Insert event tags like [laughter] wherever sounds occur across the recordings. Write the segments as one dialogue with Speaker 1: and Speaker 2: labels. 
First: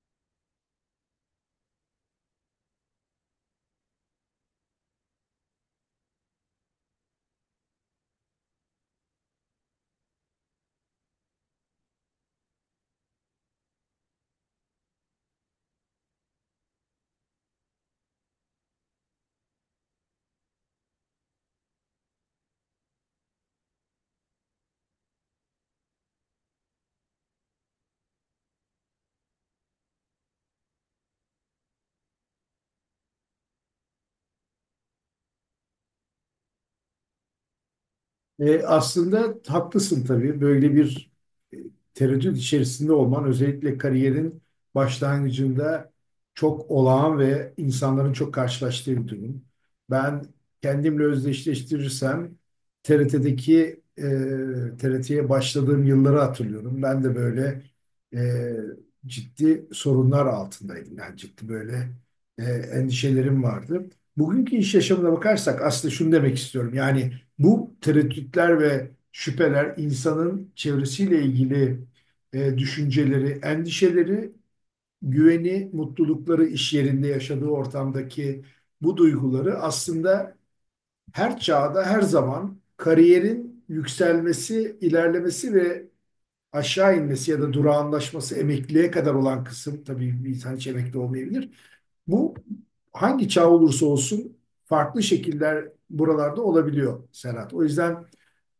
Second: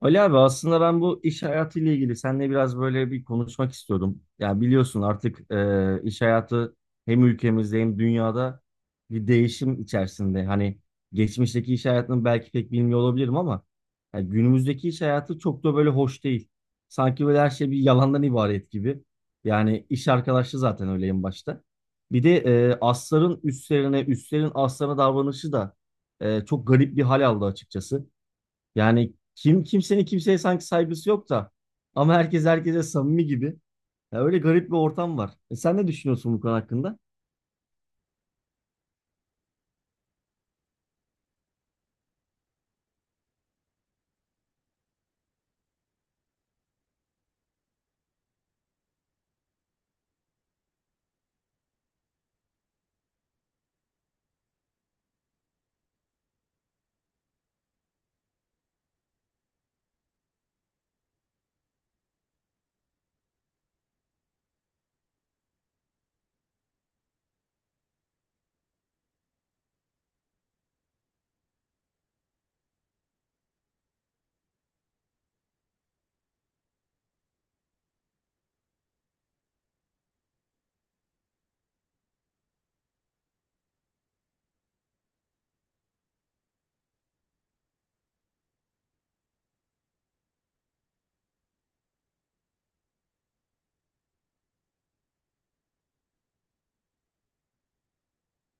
Speaker 1: Ali abi aslında ben bu iş hayatıyla ilgili seninle biraz böyle bir konuşmak istiyordum. Ya biliyorsun artık iş hayatı hem ülkemizde hem dünyada bir değişim içerisinde. Hani geçmişteki iş hayatını belki pek bilmiyor olabilirim ama ya günümüzdeki iş hayatı çok da böyle hoş değil. Sanki böyle her şey bir yalandan ibaret gibi. Yani iş arkadaşı zaten öyle en başta. Bir de asların üstlerine, üstlerin aslarına davranışı da çok garip bir hal aldı açıkçası. Yani kim kimsenin kimseye sanki saygısı yok da ama herkes herkese samimi gibi. Ya öyle garip bir ortam var. E sen ne düşünüyorsun bu konu hakkında?
Speaker 2: Aslında haklısın tabii. Böyle bir e, tereddüt içerisinde olman özellikle kariyerin başlangıcında çok olağan ve insanların çok karşılaştığı bir durum. Ben kendimle özdeşleştirirsem TRT'deki TRT'ye başladığım yılları hatırlıyorum. Ben de böyle e, ciddi sorunlar altındaydım. Yani ciddi böyle endişelerim vardı. Bugünkü iş yaşamına bakarsak aslında şunu demek istiyorum. Yani bu tereddütler ve şüpheler insanın çevresiyle ilgili düşünceleri, endişeleri, güveni, mutlulukları iş yerinde yaşadığı ortamdaki bu duyguları aslında her çağda, her zaman kariyerin yükselmesi, ilerlemesi ve aşağı inmesi ya da durağanlaşması emekliye kadar olan kısım, tabii bir insan hiç emekli olmayabilir. Bu hangi çağ olursa olsun farklı şekiller buralarda olabiliyor Serhat. O yüzden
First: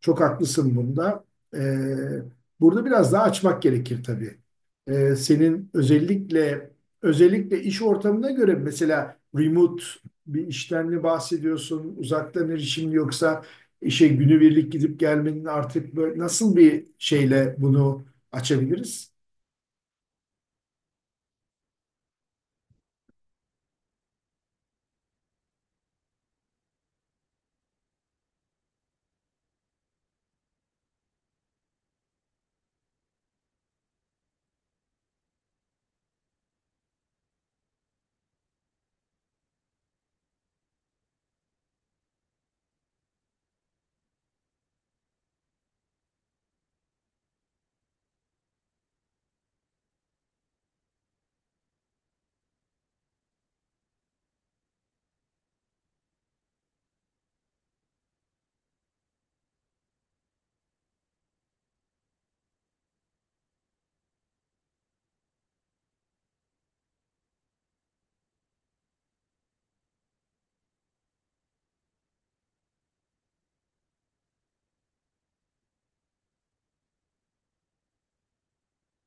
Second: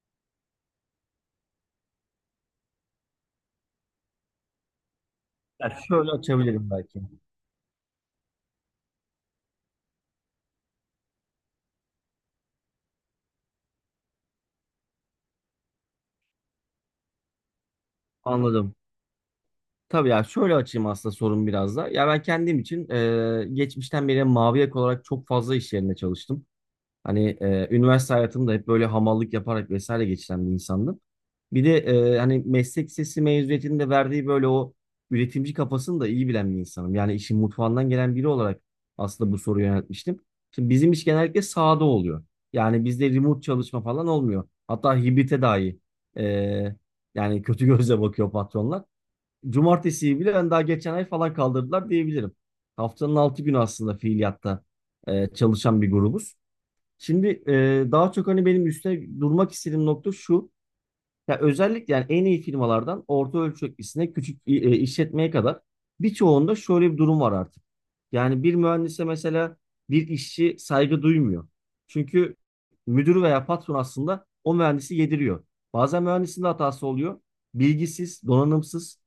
Speaker 2: çok haklısın bunda. Ee, Burada biraz daha açmak gerekir tabii.
Speaker 1: Ya
Speaker 2: Senin
Speaker 1: şöyle
Speaker 2: özellikle
Speaker 1: açabilirim belki.
Speaker 2: özellikle iş ortamına göre mesela remote bir işten mi bahsediyorsun? Uzaktan erişim mi yoksa işe günübirlik gidip gelmenin artık böyle nasıl bir şeyle bunu
Speaker 1: Anladım.
Speaker 2: açabiliriz?
Speaker 1: Tabii ya şöyle açayım aslında sorun biraz da. Ya ben kendim için geçmişten beri mavi yaka olarak çok fazla iş yerinde çalıştım. Hani üniversite hayatımda hep böyle hamallık yaparak vesaire geçiren bir insandım. Bir de hani meslek lisesi mezuniyetinde verdiği böyle o üretimci kafasını da iyi bilen bir insanım. Yani işin mutfağından gelen biri olarak aslında bu soruyu yöneltmiştim. Şimdi bizim iş genellikle sahada oluyor. Yani bizde remote çalışma falan olmuyor. Hatta hibrite dahi e, yani kötü [laughs] gözle bakıyor patronlar. Cumartesiyi bile ben daha geçen ay falan kaldırdılar diyebilirim. Haftanın altı günü aslında fiiliyatta çalışan bir grubuz. Şimdi daha çok hani benim üstte durmak istediğim nokta şu. Ya özellikle yani en iyi firmalardan orta ölçeklisine küçük işletmeye kadar birçoğunda şöyle bir durum var artık. Yani bir mühendise mesela bir işçi saygı duymuyor. Çünkü müdür veya patron aslında o mühendisi yediriyor. Bazen mühendisin de hatası oluyor. Bilgisiz, donanımsız,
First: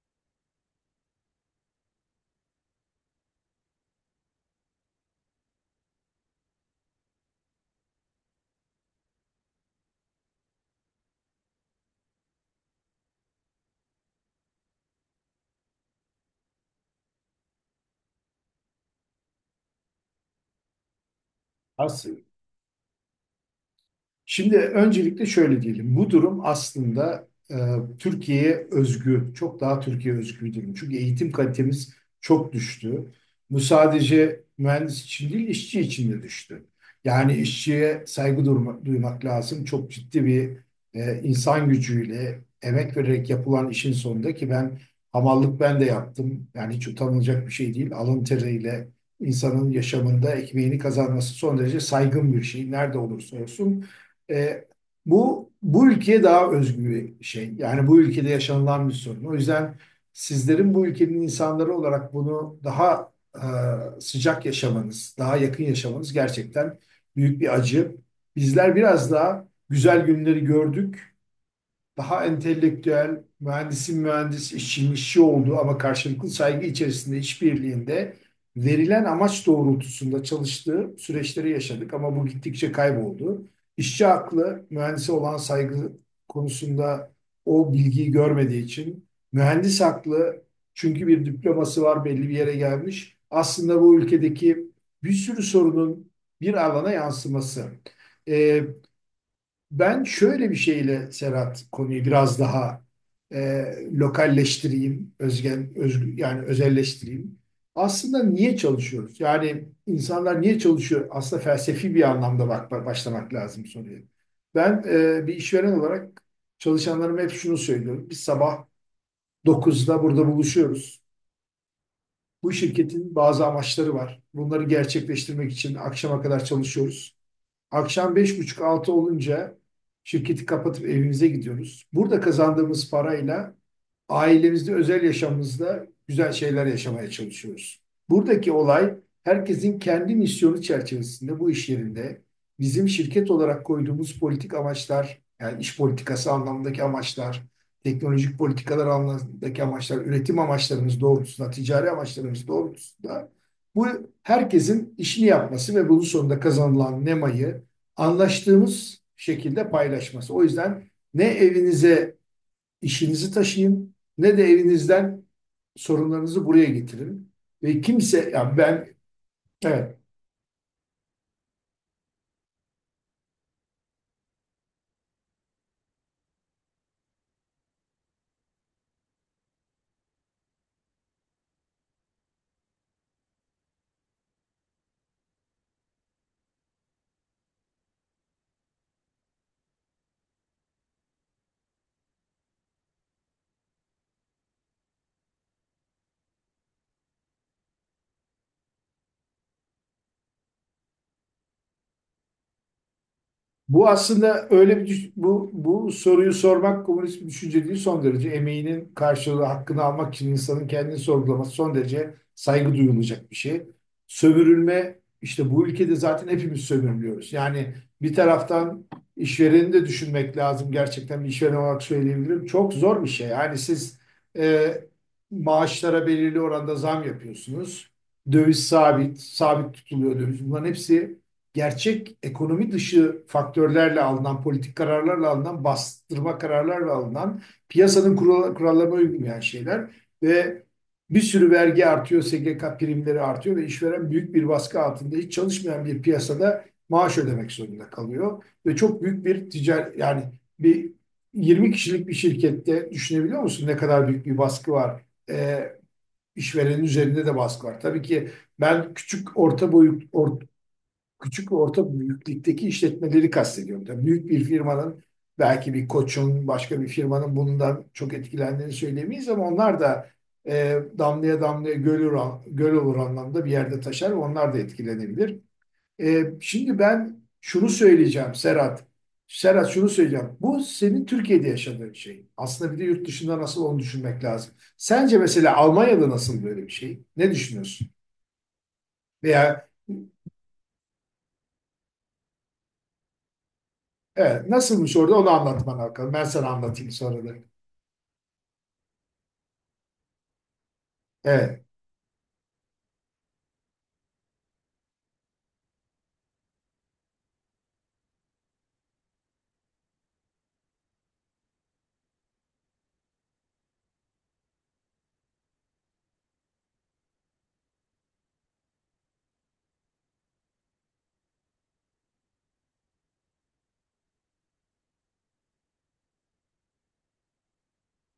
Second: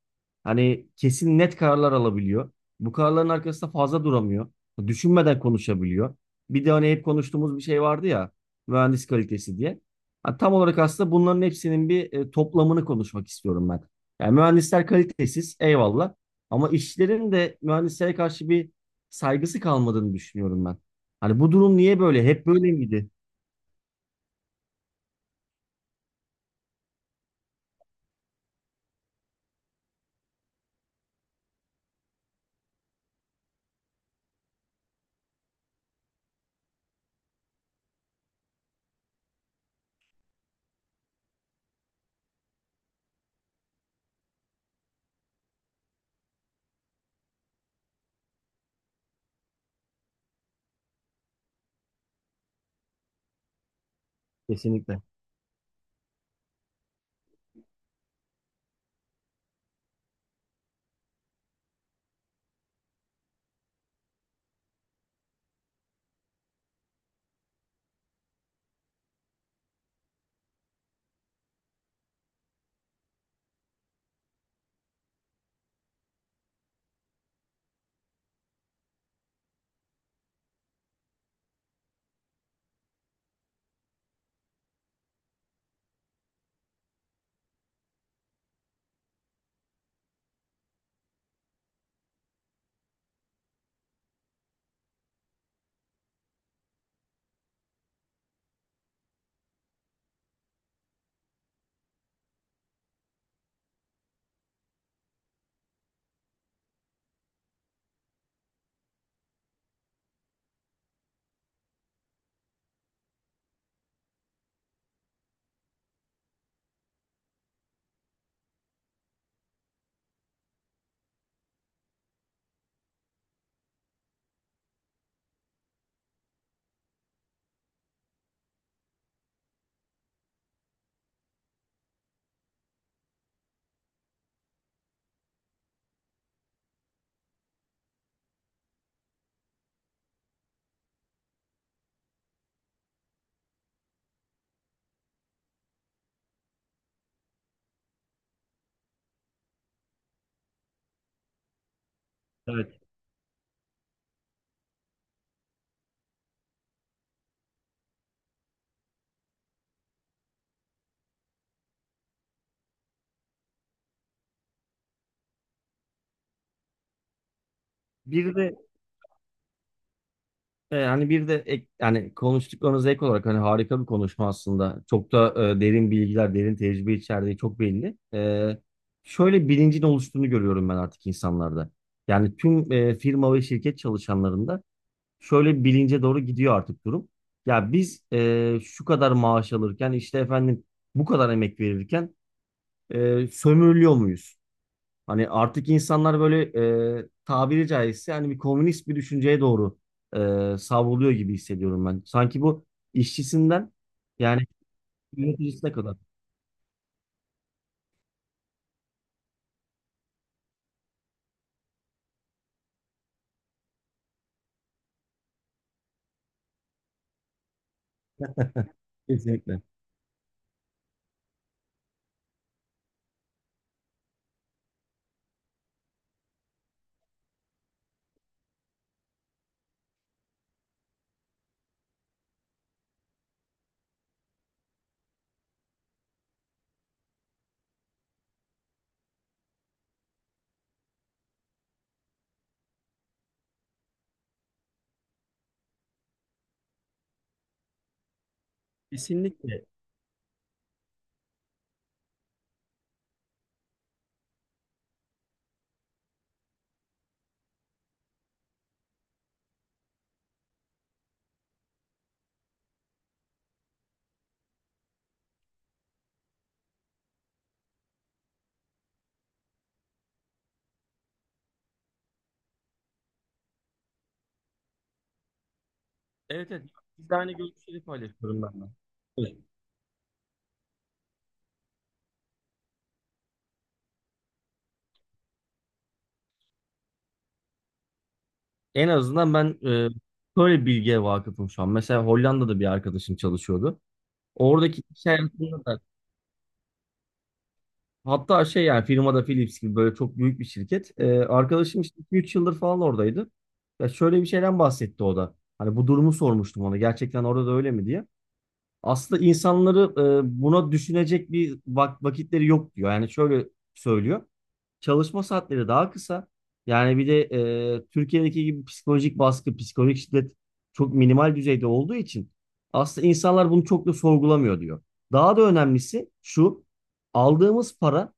Speaker 1: hani kesin net kararlar alabiliyor. Bu kararların arkasında fazla duramıyor. Düşünmeden konuşabiliyor. Bir de hani hep konuştuğumuz bir şey vardı ya, mühendis kalitesi diye. Ha, tam olarak aslında bunların hepsinin bir toplamını konuşmak istiyorum ben. Yani mühendisler kalitesiz, eyvallah. Ama işçilerin de mühendislere karşı bir saygısı kalmadığını düşünüyorum ben. Hani bu durum niye
Speaker 2: As-
Speaker 1: böyle? Hep böyle miydi?
Speaker 2: Şimdi öncelikle şöyle diyelim. Bu durum aslında Türkiye'ye özgü, çok daha Türkiye özgü bir durum. Çünkü eğitim kalitemiz çok düştü. Bu sadece mühendis için değil, işçi için de düştü. Yani işçiye saygı duymak lazım. Çok ciddi bir insan gücüyle, emek vererek yapılan işin sonunda ki ben hamallık ben de yaptım. Yani hiç utanılacak bir şey değil. Alın teriyle insanın yaşamında ekmeğini kazanması son derece saygın bir şey. Nerede olursa olsun. E,
Speaker 1: Kesinlikle.
Speaker 2: bu ülkeye daha özgü bir şey. Yani bu ülkede yaşanılan bir sorun. O yüzden sizlerin bu ülkenin insanları olarak bunu daha sıcak yaşamanız, daha yakın yaşamanız gerçekten büyük bir acı. Bizler biraz daha güzel günleri gördük, daha entelektüel, mühendisin mühendis, işçinin işçi olduğu ama karşılıklı saygı içerisinde işbirliğinde verilen amaç doğrultusunda çalıştığı süreçleri yaşadık ama bu gittikçe kayboldu. İşçi aklı mühendise olan saygı konusunda o bilgiyi görmediği için, mühendis aklı çünkü bir diploması var belli bir yere gelmiş. Aslında bu ülkedeki bir sürü sorunun bir alana yansıması. Ee, Ben şöyle bir şeyle Serhat konuyu biraz daha e, lokalleştireyim, özgen, özgü, yani özelleştireyim. Aslında niye çalışıyoruz? Yani insanlar niye çalışıyor? Aslında felsefi bir anlamda başlamak lazım soruya. Ben bir işveren olarak çalışanlarıma hep şunu söylüyorum. Biz sabah 9'da burada buluşuyoruz. Bu şirketin bazı amaçları var. Bunları gerçekleştirmek için akşama kadar çalışıyoruz. Akşam beş buçuk altı olunca şirketi kapatıp evimize gidiyoruz. Burada kazandığımız parayla ailemizde, özel yaşamımızda güzel şeyler yaşamaya çalışıyoruz. Buradaki olay, herkesin kendi misyonu çerçevesinde bu iş yerinde bizim şirket olarak koyduğumuz politik amaçlar, yani iş politikası anlamındaki amaçlar, teknolojik politikalar anlamındaki amaçlar, üretim amaçlarımız doğrultusunda, ticari amaçlarımız
Speaker 1: Evet.
Speaker 2: doğrultusunda bu herkesin işini yapması ve bunun sonunda kazanılan nemayı anlaştığımız şekilde paylaşması. O yüzden ne evinize işinizi taşıyın ne de evinizden sorunlarınızı buraya getirin. Ve kimse,
Speaker 1: Bir de
Speaker 2: ya ben, evet.
Speaker 1: e, hani bir de ek, yani konuştuklarınıza ek olarak hani harika bir konuşma aslında. Çok da derin bilgiler, derin tecrübe içerdiği çok belli. Şöyle bilincin oluştuğunu görüyorum ben artık insanlarda. Yani tüm firma ve şirket çalışanlarında şöyle bir bilince doğru gidiyor artık durum. Ya biz şu kadar maaş alırken işte efendim bu kadar emek verirken sömürülüyor muyuz? Hani artık insanlar böyle tabiri caizse hani bir komünist bir düşünceye doğru savruluyor gibi hissediyorum ben. Sanki bu işçisinden
Speaker 2: Bu
Speaker 1: yani
Speaker 2: aslında öyle bir düş- bu
Speaker 1: yöneticisine
Speaker 2: bu
Speaker 1: kadar.
Speaker 2: soruyu sormak komünist bir düşünce değil, son derece emeğinin karşılığı hakkını almak için insanın kendini sorgulaması son derece saygı duyulacak bir şey. Sömürülme işte bu ülkede zaten hepimiz sömürülüyoruz. Yani bir
Speaker 1: [laughs]
Speaker 2: taraftan
Speaker 1: Kesinlikle.
Speaker 2: işvereni de düşünmek lazım. Gerçekten bir işveren olarak söyleyebilirim. Çok zor bir şey. Yani siz e, maaşlara belirli oranda zam yapıyorsunuz. Döviz sabit, sabit tutuluyor döviz. Bunların hepsi gerçek ekonomi dışı faktörlerle alınan, politik kararlarla alınan, bastırma kararlarla alınan, piyasanın kurallarına uymayan şeyler ve bir sürü vergi artıyor, SGK primleri artıyor ve işveren büyük bir baskı altında hiç çalışmayan bir piyasada maaş ödemek zorunda kalıyor. Ve çok büyük bir
Speaker 1: Kesinlikle.
Speaker 2: ticari, yani bir 20 kişilik bir şirkette düşünebiliyor musun ne kadar büyük bir baskı var? Ee, işverenin üzerinde de baskı var. Tabii ki ben küçük ve orta büyüklükteki işletmeleri kastediyorum. Tabii büyük bir firmanın, belki bir Koç'un, başka bir firmanın bundan çok etkilendiğini söylemeyiz ama onlar da damlaya damlaya göl olur anlamda bir yerde taşar. Onlar da etkilenebilir.
Speaker 1: Evet, evet.
Speaker 2: Şimdi
Speaker 1: Biz de
Speaker 2: ben
Speaker 1: aynı
Speaker 2: şunu
Speaker 1: görüşleri
Speaker 2: söyleyeceğim
Speaker 1: paylaşıyorum ben
Speaker 2: Serhat.
Speaker 1: de.
Speaker 2: Serhat şunu söyleyeceğim. Bu senin Türkiye'de yaşadığın şey. Aslında bir de yurt dışında nasıl onu düşünmek lazım. Sence mesela Almanya'da nasıl böyle bir şey? Ne düşünüyorsun?
Speaker 1: En azından ben
Speaker 2: Veya,
Speaker 1: e, böyle bir bilgiye vakıfım şu an. Mesela Hollanda'da bir arkadaşım çalışıyordu.
Speaker 2: evet,
Speaker 1: Oradaki
Speaker 2: nasılmış
Speaker 1: iş
Speaker 2: orada onu
Speaker 1: hayatında
Speaker 2: anlatman
Speaker 1: da
Speaker 2: bakalım. Ben sana anlatayım sonra da.
Speaker 1: hatta şey yani firmada Philips gibi böyle çok büyük bir şirket. E,
Speaker 2: Evet,
Speaker 1: arkadaşım işte 3 yıldır falan oradaydı. Ya şöyle bir şeyden bahsetti o da. Hani bu durumu sormuştum ona. Gerçekten orada da öyle mi diye aslında insanları buna düşünecek vakitleri yok diyor. Yani şöyle söylüyor. Çalışma saatleri daha kısa. Yani bir de Türkiye'deki gibi psikolojik baskı, psikolojik şiddet çok minimal düzeyde olduğu için aslında insanlar bunu çok da sorgulamıyor diyor. Daha da önemlisi şu, aldığımız para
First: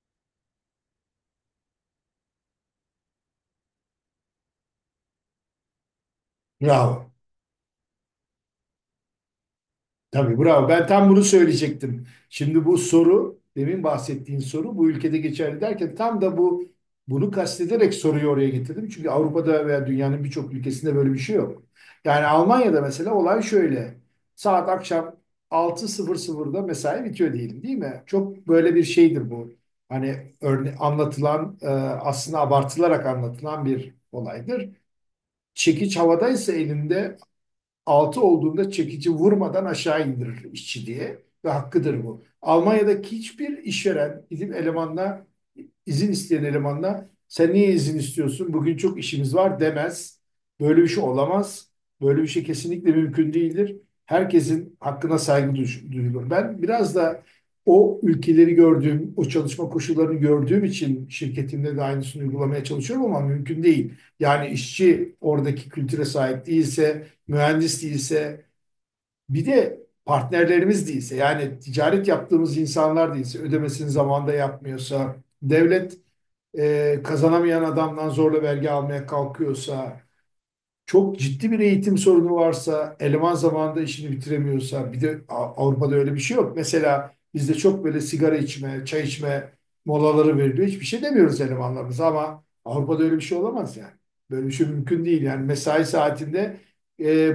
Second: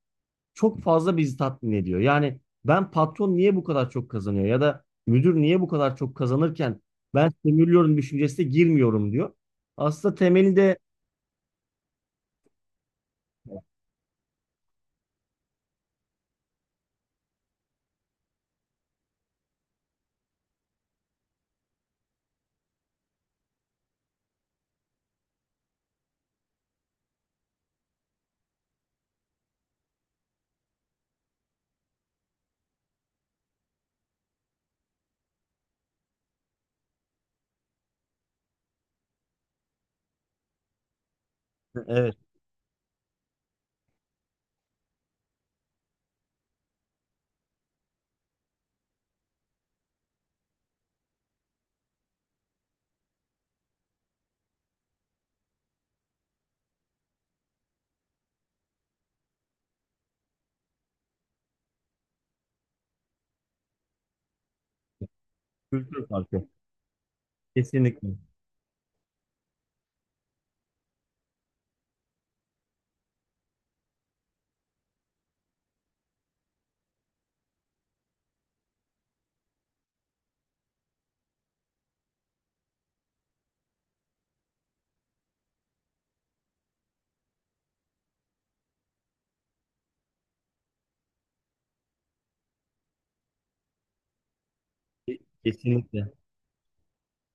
Speaker 1: çok fazla bizi tatmin ediyor. Yani ben patron niye bu kadar çok kazanıyor ya da müdür niye bu kadar çok kazanırken
Speaker 2: bravo.
Speaker 1: ben sömürüyorum düşüncesine girmiyorum diyor. Aslında
Speaker 2: Tabii bravo.
Speaker 1: temelinde
Speaker 2: Ben tam bunu söyleyecektim. Şimdi bu soru, demin bahsettiğin soru bu ülkede geçerli derken tam da bunu kastederek soruyu oraya getirdim. Çünkü Avrupa'da veya dünyanın birçok ülkesinde böyle bir şey yok. Yani Almanya'da mesela olay şöyle. Saat akşam altı sıfırda mesai bitiyor diyelim değil mi? Çok böyle bir şeydir bu. Hani anlatılan, aslında abartılarak anlatılan bir olaydır. Çekiç havadaysa elinde 6 olduğunda çekici vurmadan aşağı indirir işçi diye, ve hakkıdır
Speaker 1: evet,
Speaker 2: bu. Almanya'daki hiçbir işveren izin isteyen elemanla sen niye izin istiyorsun, bugün çok işimiz var demez. Böyle bir şey olamaz. Böyle bir şey kesinlikle mümkün değildir. Herkesin hakkına saygı duyulur. Ben biraz da o ülkeleri gördüğüm, o çalışma koşullarını gördüğüm için şirketimde de aynısını uygulamaya çalışıyorum ama mümkün değil. Yani işçi oradaki kültüre
Speaker 1: kültür
Speaker 2: sahip
Speaker 1: farkı.
Speaker 2: değilse, mühendis
Speaker 1: Kesinlikle.
Speaker 2: değilse, bir de partnerlerimiz değilse, yani ticaret yaptığımız insanlar değilse, ödemesini zamanında yapmıyorsa, devlet kazanamayan adamdan zorla vergi almaya kalkıyorsa, çok ciddi bir eğitim sorunu varsa, eleman zamanında işini bitiremiyorsa, bir de Avrupa'da öyle bir şey yok. Mesela bizde çok böyle sigara içme, çay içme molaları veriliyor. Hiçbir şey demiyoruz elemanlarımıza ama Avrupa'da öyle bir şey olamaz yani. Böyle bir şey mümkün değil. Yani mesai
Speaker 1: Kesinlikle.
Speaker 2: saatinde e,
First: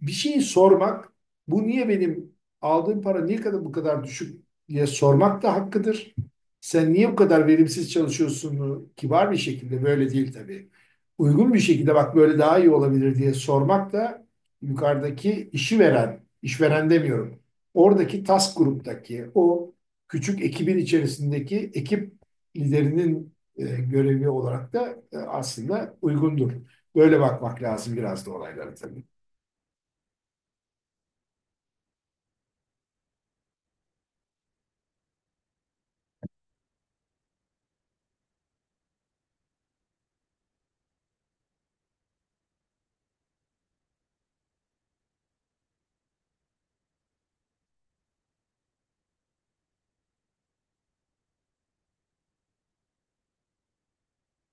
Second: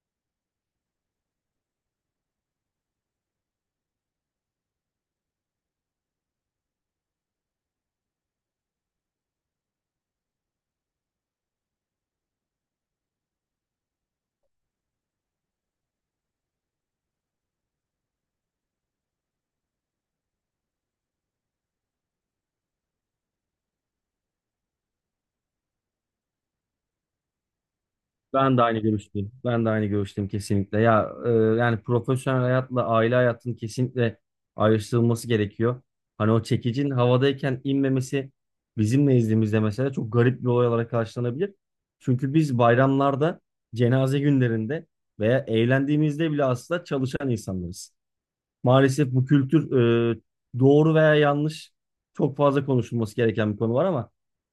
Speaker 2: bir şeyi sormak, bu niye benim aldığım para niye kadar bu kadar düşük diye sormak da hakkıdır. Sen niye bu kadar verimsiz çalışıyorsun? Kibar bir şekilde böyle değil tabii, uygun bir şekilde, bak böyle daha iyi olabilir diye sormak da yukarıdaki işi veren, işveren demiyorum, oradaki task gruptaki o küçük ekibin içerisindeki ekip liderinin görevi olarak da aslında uygundur. Böyle bakmak lazım biraz da
Speaker 1: Ben de
Speaker 2: olaylara
Speaker 1: aynı
Speaker 2: tabii.
Speaker 1: görüşteyim. Ben de aynı görüşteyim kesinlikle. Ya yani profesyonel hayatla aile hayatının kesinlikle ayrıştırılması gerekiyor. Hani o çekicin havadayken inmemesi bizim nezdimizde mesela çok garip bir olay olarak karşılanabilir. Çünkü biz bayramlarda, cenaze günlerinde veya eğlendiğimizde bile aslında çalışan insanlarız. Maalesef bu kültür e, doğru veya yanlış çok fazla konuşulması gereken bir konu var ama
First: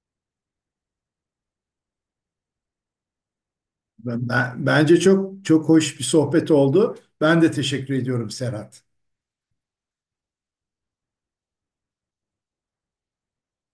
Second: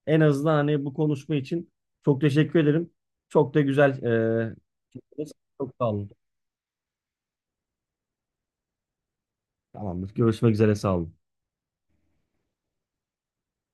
Speaker 1: en azından hani bu konuşma için çok teşekkür ederim. Çok da güzel.
Speaker 2: Bence çok çok
Speaker 1: Çok sağ
Speaker 2: hoş bir
Speaker 1: olun.
Speaker 2: sohbet oldu. Ben de teşekkür ediyorum Serhat.
Speaker 1: Tamamdır. Görüşmek üzere. Sağ olun.